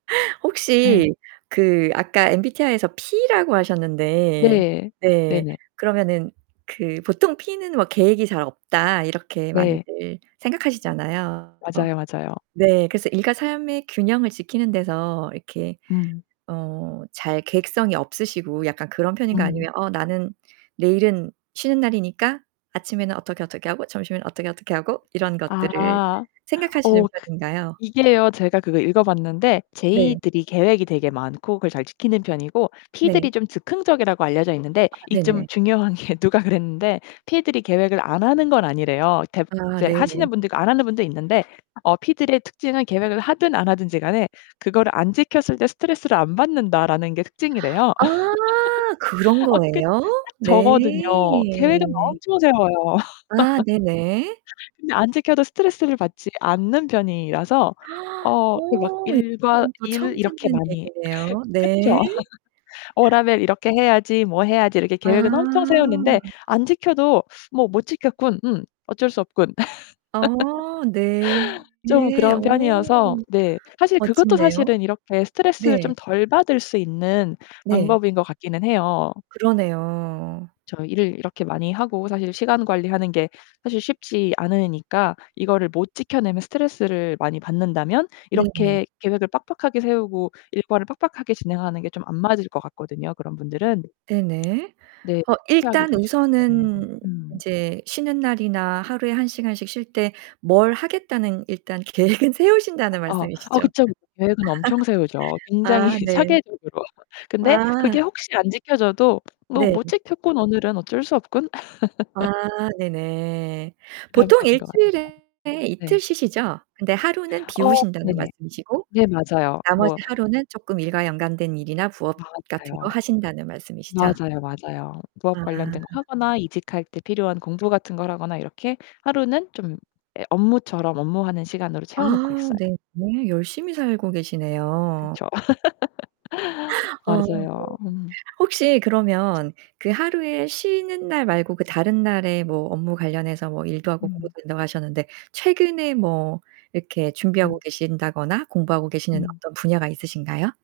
네. 혹시 그 아까 MBTI에서 P라고 하셨는데 네. 네 네네. 그러면은 그 '보통 P는 뭐 계획이 잘 없다.' 이렇게 네. 많이들 생각하시잖아요. 맞아요, 맞아요. 네 그래서 일과 삶의 균형을 지키는 데서 이렇게 음. 어 잘 계획성이 없으시고 약간 그런 편인가요 음. 아니면 '어 나는 내일은 쉬는 날이니까 아침에는 어떻게 어떻게 하고 점심에는 어떻게 어떻게 하고' 이런 것들을 아. 생각하시는 어 그 편인가요? 이게요. 제가 그거 읽어봤는데 네. J들이 계획이 되게 많고 그걸 잘 지키는 편이고 네. P들이 좀 즉흥적이라고 알려져 있는데 아 이 좀 네네. 중요한 게 누가 그랬는데 P들이 계획을 안 하는 건 아니래요. 대부분 아 이제 네 네. 하시는 분들 있고 안 하는 분도 있는데 어 P들의 특징은 '계획을 하든 안 하든지 간에 그거를 안 지켰을 때 스트레스를 안 받는다.'라는 게 특징이래요. 아 그런 어 그게 거예요? 딱 네. 저거든요. 계획은 엄청 세워요. 아 네네. 근데 안 지켜도 스트레스를 받지 않는 편이라서 어 그 막 오 일과 이건 또 일 처음 이렇게 듣는 많이 얘기네요. 네. 그쵸? '어 다음엔 이렇게 해야지. 뭐 해야지.' 이렇게 아. 계획은 엄청 세웠는데 안 지켜도 뭐 '못 지켰군. 음 어쩔 수 없군.' 어 네. 좀 그런 어 편이어서 네. 사실 그것도 멋진데요. 사실은 이렇게 스트레스를 네. 좀 덜 받을 수 있는 네. 방법인 것 같기는 해요. 그러네요. 저 일을 이렇게 많이 하고 사실 시간 관리하는 게 사실 쉽지 않으니까 이거를 못 지켜내면 스트레스를 많이 받는다면 네 네. 이렇게 계획을 빡빡하게 세우고 일과를 빡빡하게 진행하는 게 좀 안 맞을 것 같거든요 그런 분들은. 네 네. 네 어 일단 실패하기가 쉽기 때문에 우선은 음. 이제 쉬는 날이나 하루에 1 시간씩 쉴 때 뭘 하겠다는 일단 계획은 세우신다는 어, 아, 말씀이시죠? 그쵸. 계획은 엄청 세우죠. 굉장히 아 네. 체계적으로. '근데 그게 아. 혹시 안 지켜져도 '뭐 네. 못 지켰군, 오늘은 어쩔 수 없군.' 아 네 네. 그런 보통 편인 1 것 같아요. 주일에 이틀 네. 쉬시죠? 근데 하루는 어 비우신다는 네네. 말씀이시고 네, 맞아요. 나머지 뭐 하루는 쪼끔 일과 연관된 일이나 부업 같은 거 맞아요. 하신다는 말씀이시죠? 맞아요, 맞아요. 부업 아. 관련된 거 하거나 이직할 때 필요한 공부 같은 걸 하거나 이렇게 하루는 좀 예 업무처럼 업무하는 시간으로 아 채워 놓고 있어요. 네 네. 열심히 살고 계시네요. 그쵸. 어 네. 맞아요. 음. 혹시 그러면 그 하루에 쉬는 날 말고 그 다른 날에 뭐 업무 관련해서 뭐 일도 하고 공부도 음. 된다고 하셨는데 최근에 뭐 이렇게 준비하고 음. 계신다거나 공부하고 계시는 음. 어떤 분야가 있으신가요?